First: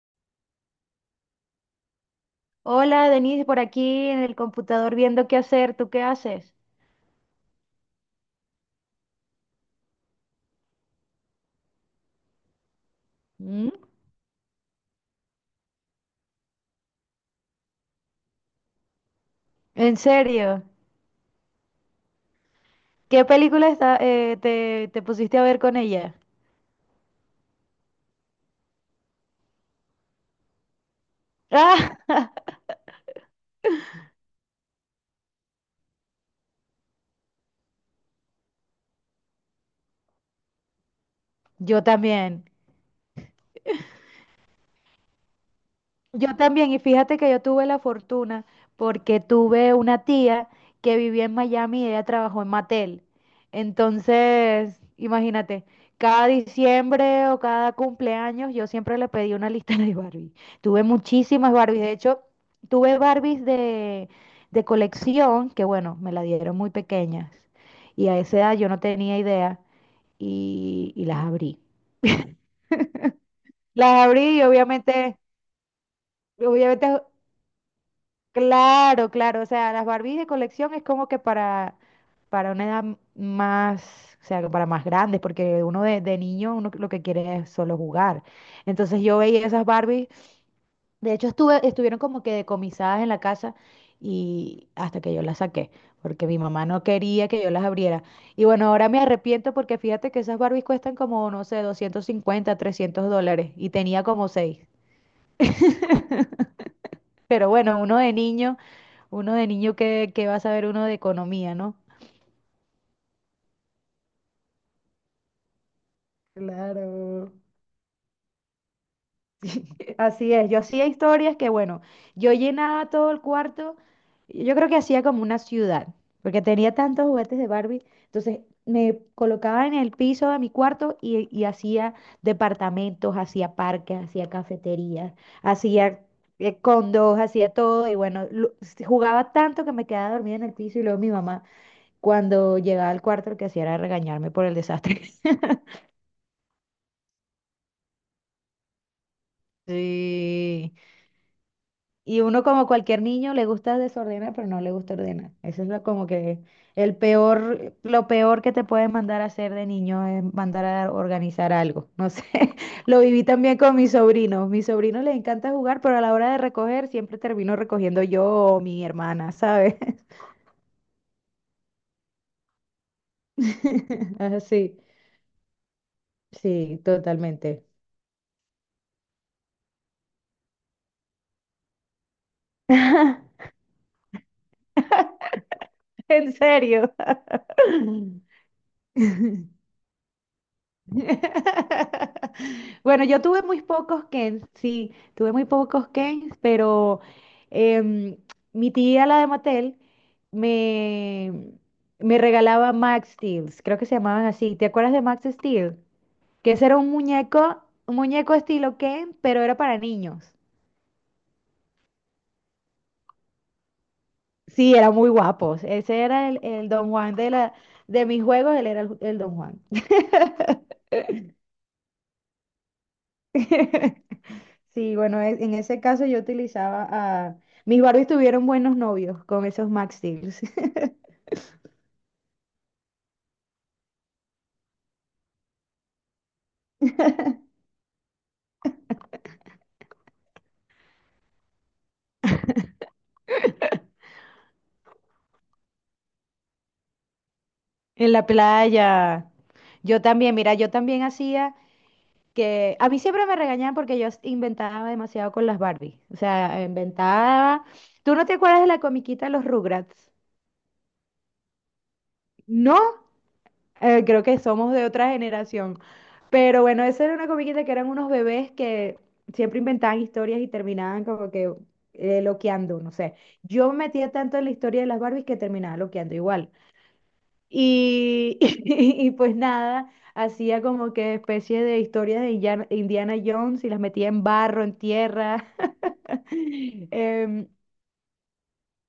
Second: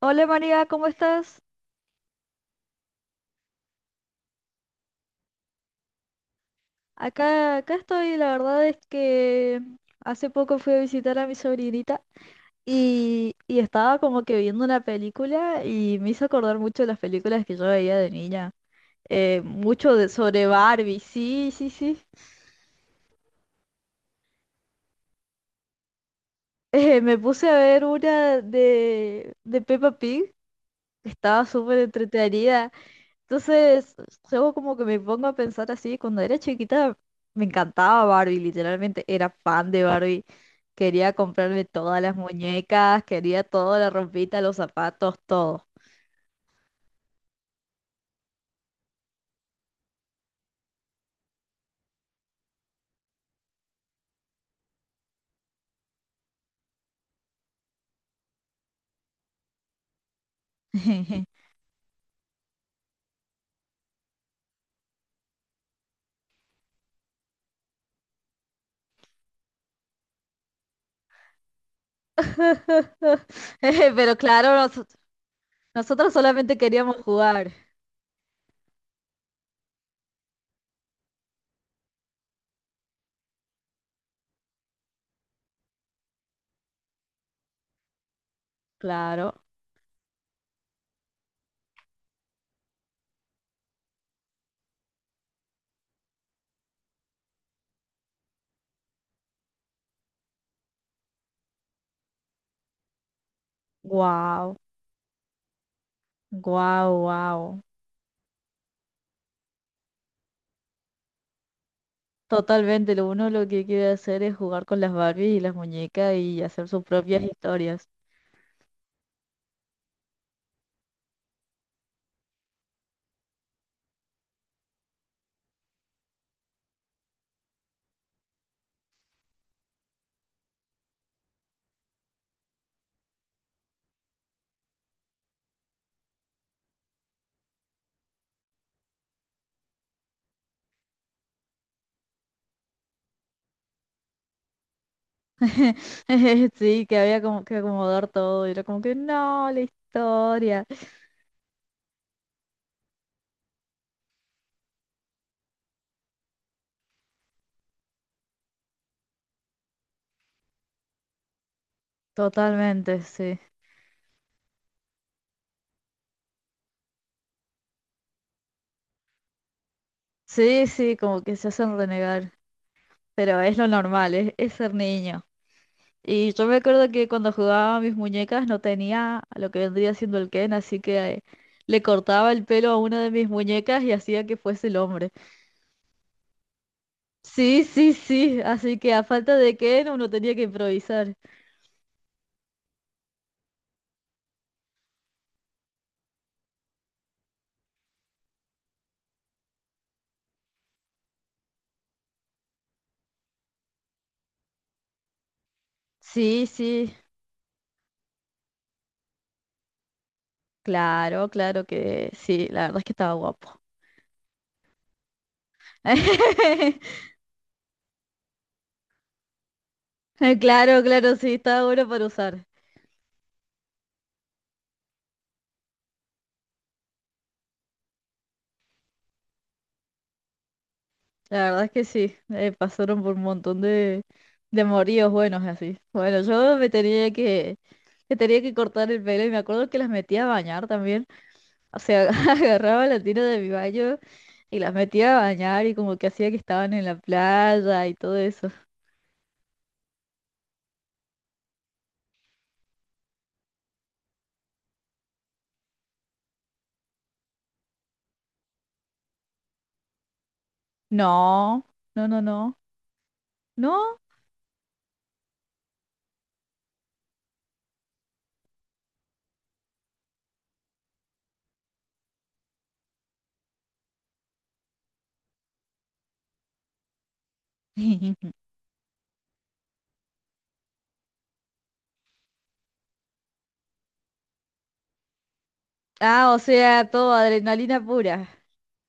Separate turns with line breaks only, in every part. Hola María, ¿cómo estás?
Hola, Denise, por aquí en el computador viendo qué hacer. ¿Tú qué haces?
Acá estoy, la verdad es que hace poco fui a visitar a mi sobrinita y
Mm.
estaba como que viendo una película y me hizo acordar mucho de las películas que yo veía de niña. Mucho
¿En
de, sobre
serio?
Barbie, sí, sí, sí.
¿Qué película te pusiste a ver con ella?
Me puse a ver una de Peppa Pig, que estaba súper
Ah,
entretenida. Entonces, luego como que me pongo a pensar así, cuando era chiquita me encantaba Barbie, literalmente era fan de Barbie. Quería comprarme
yo
todas las
también.
muñecas, quería toda la ropita, los zapatos, todo.
Yo también, y fíjate que yo tuve la fortuna porque tuve una tía que vivía en Miami y ella trabajó en Mattel. Entonces, imagínate, cada diciembre o cada cumpleaños yo siempre le pedí una lista de Barbie. Tuve muchísimas Barbies, de hecho, tuve Barbies de colección que, bueno, me la dieron muy pequeñas y a esa edad yo no tenía idea y las abrí. Las
Pero
abrí y
claro,
obviamente,
nosotros solamente queríamos
obviamente
jugar.
Claro, claro, o sea, las Barbies de colección es como que para una edad más, o sea, para más grandes, porque uno de niño uno lo que quiere es solo jugar. Entonces yo
Claro,
veía esas Barbies, de hecho estuvieron como que decomisadas en la casa y hasta que yo las saqué, porque mi mamá no quería que yo las abriera. Y bueno, ahora me arrepiento porque fíjate que esas Barbies cuestan como, no sé, 250, $300 y tenía como
wow,
seis.
wow,
Pero
wow.
bueno, uno de niño que va a saber uno de economía, ¿no?
Totalmente, lo uno lo que quiere hacer es jugar con las Barbies y las muñecas y hacer sus propias
Claro.
historias.
Así es, yo hacía historias que, bueno, yo llenaba todo el cuarto, yo creo que hacía como una ciudad, porque tenía tantos juguetes de Barbie, entonces me colocaba en el piso de mi cuarto y hacía departamentos, hacía parques, hacía cafeterías, hacía condos, hacía todo, y bueno, jugaba tanto que me quedaba dormida en el piso y luego mi mamá, cuando llegaba al cuarto, lo que hacía era regañarme por el desastre.
Sí, que había como que acomodar todo. Y era como que no, la historia.
Sí. Y uno como cualquier niño le gusta desordenar, pero no le gusta ordenar. Eso es lo, como que el peor, lo peor que te pueden mandar a hacer de niño es mandar a organizar algo. No sé,
Totalmente,
lo viví
sí.
también con mis sobrinos. Mis sobrinos les encanta jugar, pero a la hora de recoger siempre termino recogiendo yo o mi hermana, ¿sabes?
Sí, sí, como que se hacen renegar. Pero es lo normal, es ser
Así,
niño. Y yo me
sí,
acuerdo que cuando
totalmente.
jugaba a mis muñecas no tenía lo que vendría siendo el Ken, así que le cortaba el pelo a una de mis muñecas y hacía que fuese el hombre.
En serio.
Sí, sí, sí. Así que a falta de Ken uno tenía que improvisar.
Bueno, yo tuve muy pocos Kens, sí, tuve muy pocos Kens, pero em, mi tía, la de Mattel, me, me regalaba Max Steel, creo que se llamaban así. ¿Te acuerdas de Max Steel?
Sí,
Que ese era un
sí.
muñeco, un muñeco estilo Ken, pero era para niños.
Claro, claro que sí. La verdad es que estaba guapo.
Sí, eran muy guapos. Ese era el Don Juan de mis juegos, él era el Don Juan.
Claro, claro, sí, está bueno para usar.
Sí, bueno, en ese caso yo utilizaba a. Mis Barbies tuvieron buenos novios con esos Max Steels
La verdad es que sí, pasaron por un montón de moríos buenos así. Bueno, yo me tenía que cortar el pelo y me acuerdo que las metía a bañar también. O sea, agarraba la tira de mi baño y las metía a bañar y como que hacía que estaban en la playa y
en
todo
la
eso.
playa. Yo también, mira, yo también hacía que. A mí siempre me regañaban porque yo inventaba demasiado con las Barbies. O sea, inventaba. ¿Tú no te acuerdas de la comiquita de los Rugrats?
No, no, no, no,
No.
no.
Creo que somos de otra generación. Pero bueno, esa era una comiquita que eran unos bebés que siempre inventaban historias y terminaban como que loqueando, no sé. Yo me metía tanto en la historia de las Barbies que terminaba loqueando igual. Y, y, pues nada, hacía como que especie de historias de Indiana Jones y las metía en barro, en tierra.
Ah, o sea, todo
Em,
adrenalina pura.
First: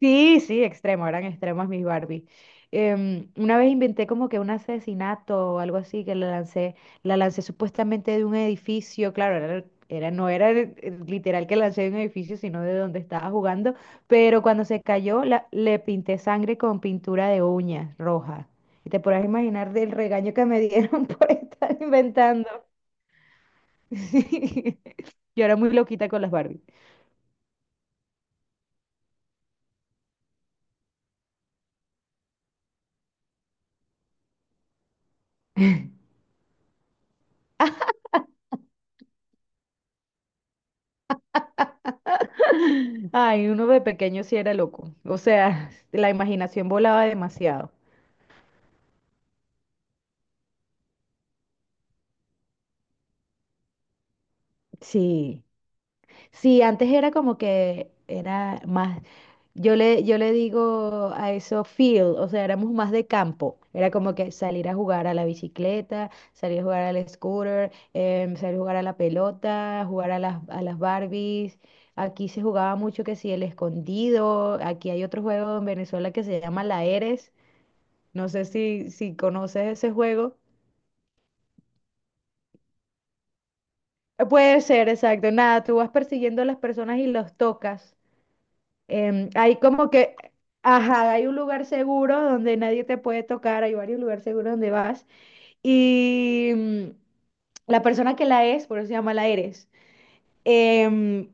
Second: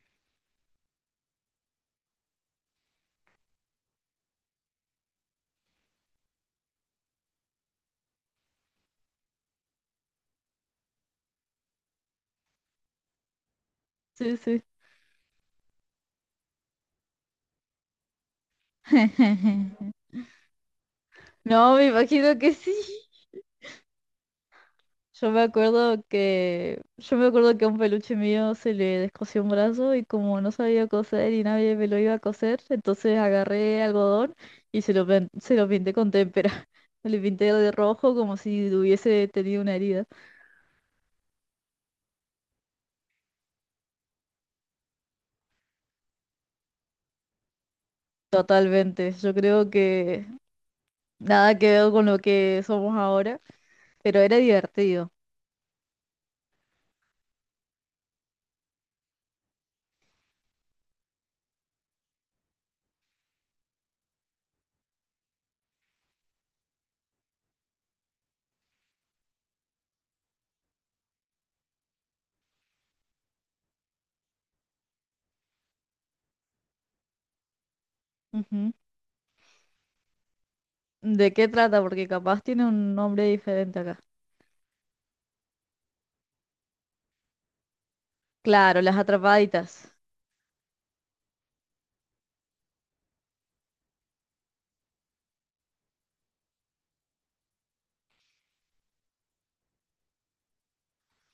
Sí, sí, extremo, eran extremos mis Barbie. Una vez inventé como que un asesinato o algo así, que la lancé, supuestamente de un edificio, claro, no era literal que lancé de un edificio, sino de donde estaba jugando,
Sí,
pero
sí.
cuando se cayó le pinté sangre con pintura de uñas roja. Y te podrás imaginar del regaño que me dieron por
No,
estar
me imagino
inventando.
que sí.
Sí. Yo era muy loquita con las Barbie.
Yo me acuerdo que a un peluche mío se le descosió un brazo y como no sabía coser y nadie me lo iba a coser, entonces agarré algodón y se se lo pinté con témpera. Le pinté de rojo como si hubiese tenido una herida.
Ay, uno de pequeño sí era loco. O sea, la imaginación volaba demasiado.
Totalmente. Yo creo que nada que ver con lo que somos ahora, pero era divertido.
Sí, sí, antes era como que era más, yo le digo a eso field, o sea, éramos más de campo, era como que salir a jugar a la bicicleta, salir a jugar al scooter, salir a jugar a la pelota, jugar a las Barbies, aquí se jugaba mucho que si el escondido, aquí hay otro juego en Venezuela que se llama la Eres, no sé
Ujú.
si conoces ese juego.
¿De qué trata? Porque capaz tiene un nombre diferente acá.
Puede ser, exacto. Nada, tú vas persiguiendo a las personas y los tocas.
Claro, las
Hay como
atrapaditas.
que, ajá, hay un lugar seguro donde nadie te puede tocar, hay varios lugares seguros donde vas. Y la persona que la es, por eso se llama la eres, em,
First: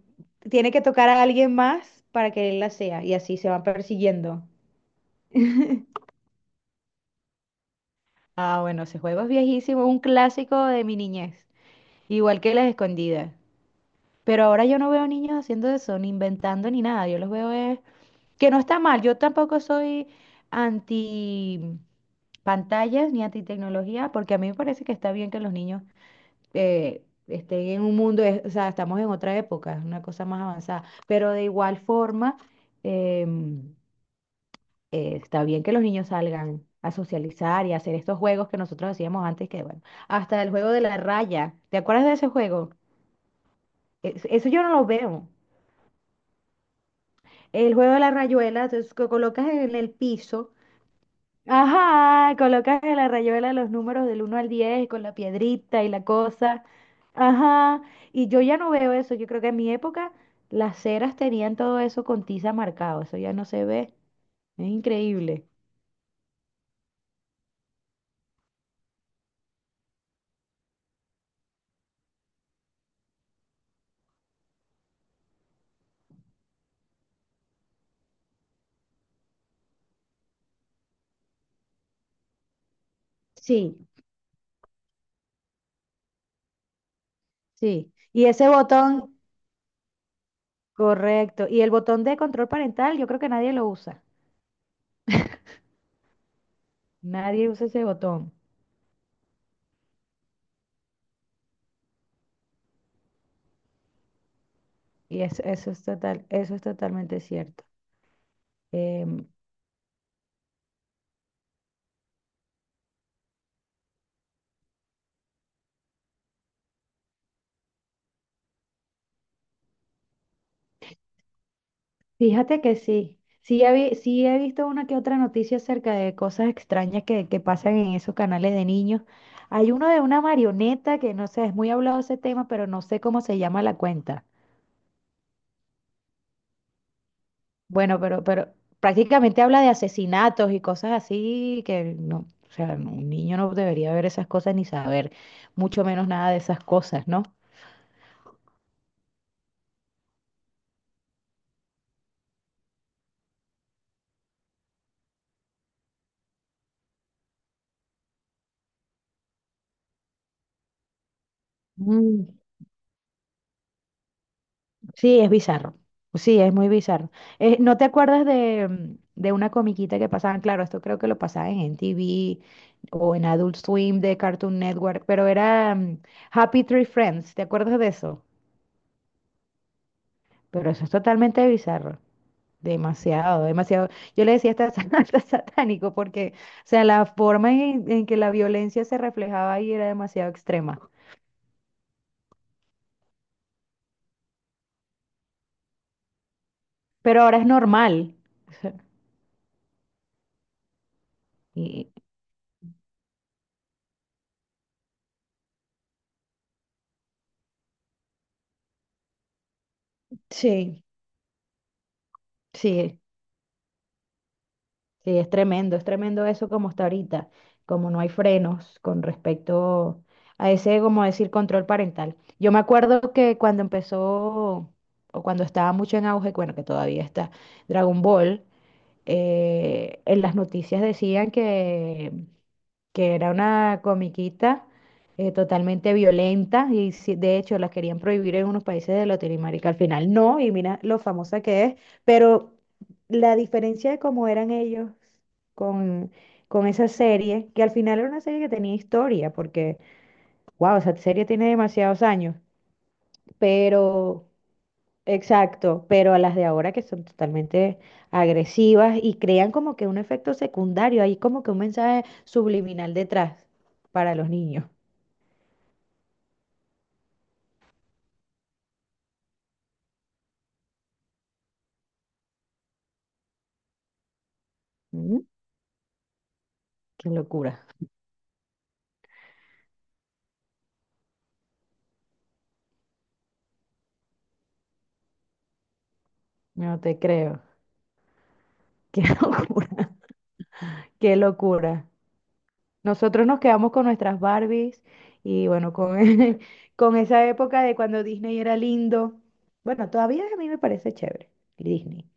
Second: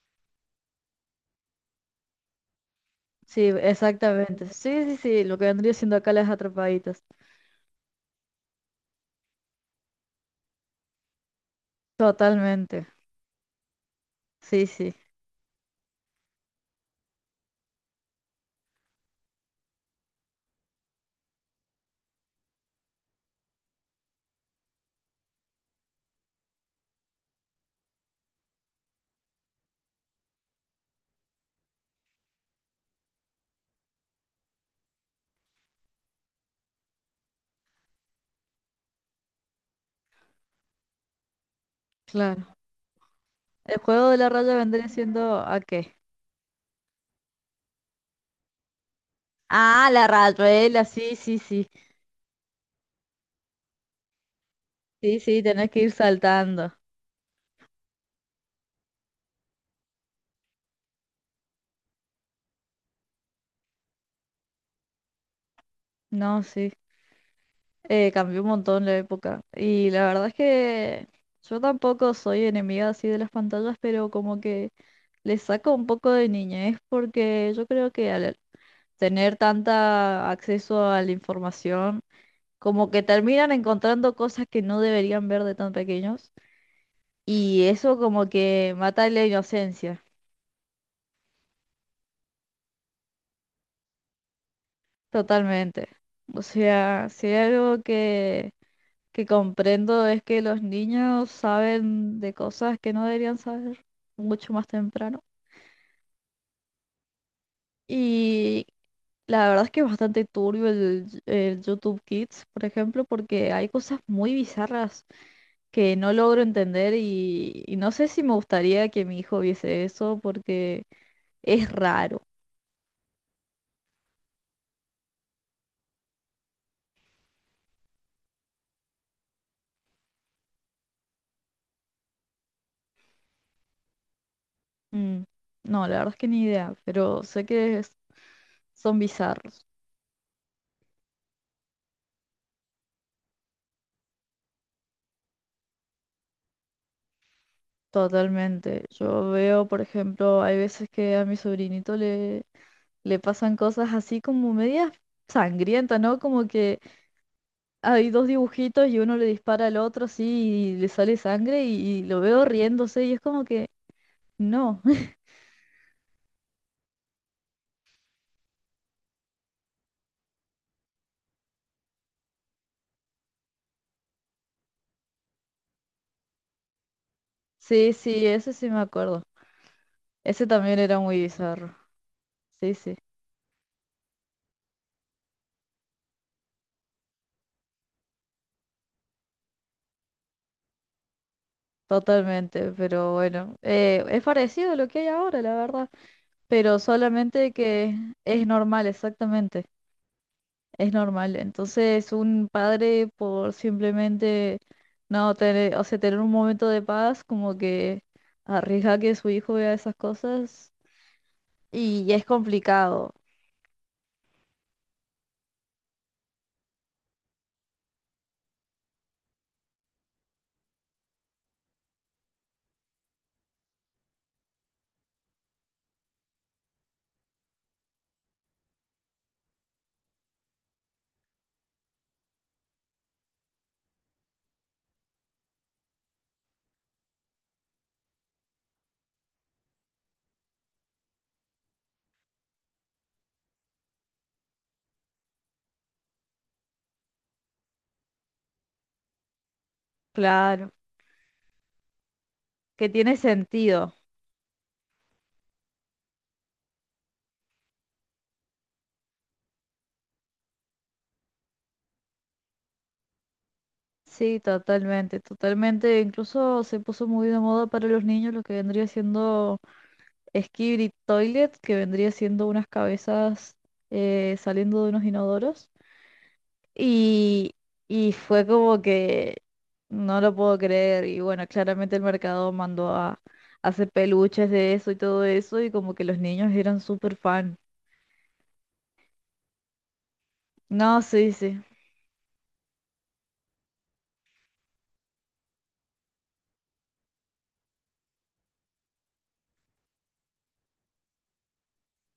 tiene que tocar a alguien más para que él la sea y así
Sí,
se van persiguiendo.
exactamente. Sí, sí, sí, lo que vendría siendo acá las atrapaditas.
Ah, bueno, ese juego es viejísimo, un clásico de mi niñez, igual que las
Totalmente.
escondidas. Pero ahora
Sí,
yo no
sí,
veo niños haciendo eso, ni inventando ni nada, yo los veo. Que no está mal, yo tampoco soy anti pantallas ni anti tecnología, porque a mí me parece que está bien que los niños estén en un mundo, o sea, estamos en otra época, es una cosa más avanzada, pero de igual forma em, está bien que los niños salgan a socializar y a hacer estos juegos que nosotros hacíamos antes, que bueno, hasta el juego de la raya, ¿te acuerdas de ese
claro.
juego?
El juego de la
Eso
raya
yo no lo
vendría
veo.
siendo ¿a qué?
El juego de la rayuela, entonces, que colocas en
Ah,
el
la
piso.
rayuela, sí, sí, sí.
Ajá, colocas en la rayuela los números del uno al 10 con la
Sí, sí, tenés que
piedrita y
ir
la cosa.
saltando.
Ajá, y yo ya no veo eso. Yo creo que en mi época las ceras tenían todo eso con tiza marcado. Eso ya no se ve. Es increíble.
No, sí. Cambió un montón la época. Y la verdad es que yo tampoco soy enemiga así de las pantallas, pero como que le saco un poco de niñez porque yo creo que al tener tanta acceso a la información como que terminan
Sí,
encontrando cosas que no deberían ver de tan pequeños y
sí.
eso
Y
como
ese
que mata
botón,
la inocencia,
correcto. Y el botón de control parental, yo creo que nadie lo usa.
totalmente. O sea, si
Nadie
hay
usa
algo
ese botón.
que comprendo es que los niños saben de cosas que no deberían saber mucho más
Y
temprano.
eso es totalmente cierto.
Y
Em,
la verdad es que es bastante turbio el YouTube Kids, por ejemplo, porque hay cosas muy bizarras que no logro entender y no sé si me gustaría que mi hijo viese eso porque... Es raro.
Fíjate que sí, sí he visto una que otra noticia acerca de cosas extrañas que pasan en esos canales de niños. Hay uno de una marioneta que no sé, es muy hablado ese tema, pero no sé cómo se llama la cuenta.
Mm. No, la verdad es que ni idea, pero sé que
Bueno, pero
son
prácticamente habla
bizarros.
de asesinatos y cosas así que no, o sea, no, un niño no debería ver esas cosas ni saber mucho menos nada de esas cosas, ¿no?
Totalmente. Yo veo, por ejemplo, hay veces que a mi le pasan cosas así como medias sangrientas, ¿no? Como que hay dos dibujitos y uno le dispara al otro así y le sale sangre y lo
Mm.
veo riéndose y es como que no.
Sí, es bizarro. Sí, es muy bizarro. ¿No te acuerdas de una comiquita que pasaban? Claro, esto creo que lo pasaban en TV o en Adult Swim de Cartoon Network, pero era Happy Tree Friends. ¿Te acuerdas de
Sí,
eso?
sí, ese sí me acuerdo. Ese
Pero
también
eso es
era muy
totalmente
bizarro.
bizarro.
Sí, sí,
Demasiado, demasiado. Yo le decía hasta satánico porque, o sea, la forma en que la violencia se reflejaba ahí era demasiado extrema.
totalmente. Pero bueno, es parecido a lo que hay ahora, la verdad. Pero
Pero ahora es
solamente que
normal.
es normal, exactamente, es normal.
Y,
Entonces, un padre por simplemente no tener, o sea, tener un momento de paz, como que arriesga que su hijo vea esas cosas
sí,
y es
sí.
complicado,
Sí, es tremendo eso como está ahorita, como no hay frenos con respecto a ese, como decir, control parental. Yo me acuerdo que cuando empezó, o cuando estaba mucho en auge, bueno, que todavía está Dragon Ball, en las noticias decían que, era una comiquita totalmente violenta y de hecho la querían prohibir en unos países de Latinoamérica. Al final no, y mira lo famosa que es, pero la diferencia de cómo eran ellos con, con esa serie, que al final era una serie que tenía historia, porque,
claro,
wow, esa serie tiene demasiados años,
que tiene sentido.
pero. Exacto, pero a las de ahora que son totalmente agresivas y crean como que un efecto secundario, hay como que un mensaje subliminal detrás para los
Sí,
niños.
totalmente, totalmente. Incluso se puso muy de moda para los niños lo que vendría siendo Skibidi Toilet, que vendría siendo unas cabezas saliendo de unos
Mm,
inodoros.
Qué
Y,
locura.
y fue como que no lo puedo creer. Y bueno, claramente el mercado mandó a hacer peluches de eso y todo eso. Y como que los niños eran
No te
súper
creo.
fan.
Qué locura.
No,
Qué
sí, sí.
locura. Nosotros nos quedamos con nuestras Barbies y bueno, con, con esa época de cuando Disney era lindo. Bueno, todavía a mí me parece chévere, Disney.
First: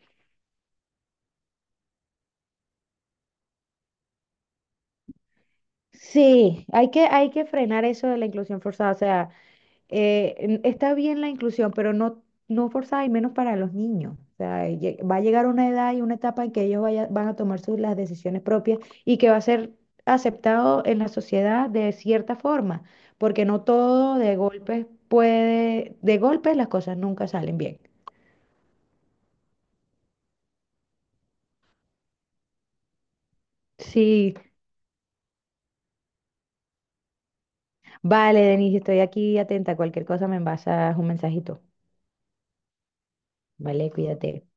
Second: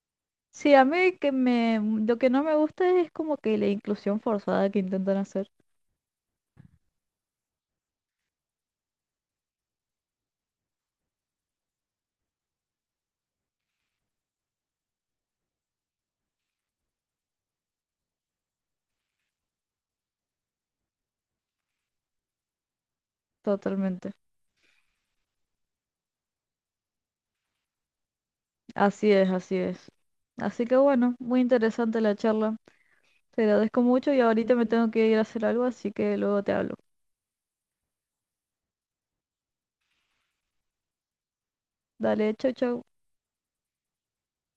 Sí, a mí lo que no me gusta es como que la inclusión forzada que intentan hacer.
Sí, hay que frenar eso de la inclusión forzada. O sea, está bien la inclusión, pero no, no forzada y menos para los niños. O sea, va a llegar una edad y una etapa en que ellos van a tomar las decisiones propias y que va a ser aceptado en la sociedad de cierta forma, porque no
Totalmente.
todo de golpes las cosas nunca salen bien.
Así es, así es. Así que bueno, muy interesante la charla. Te agradezco mucho y
Sí,
ahorita me tengo que ir a hacer algo, así que luego te hablo.
vale, Denise, estoy aquí atenta. Cualquier cosa me envasas un mensajito.
Dale, chau, chau.
Vale, cuídate.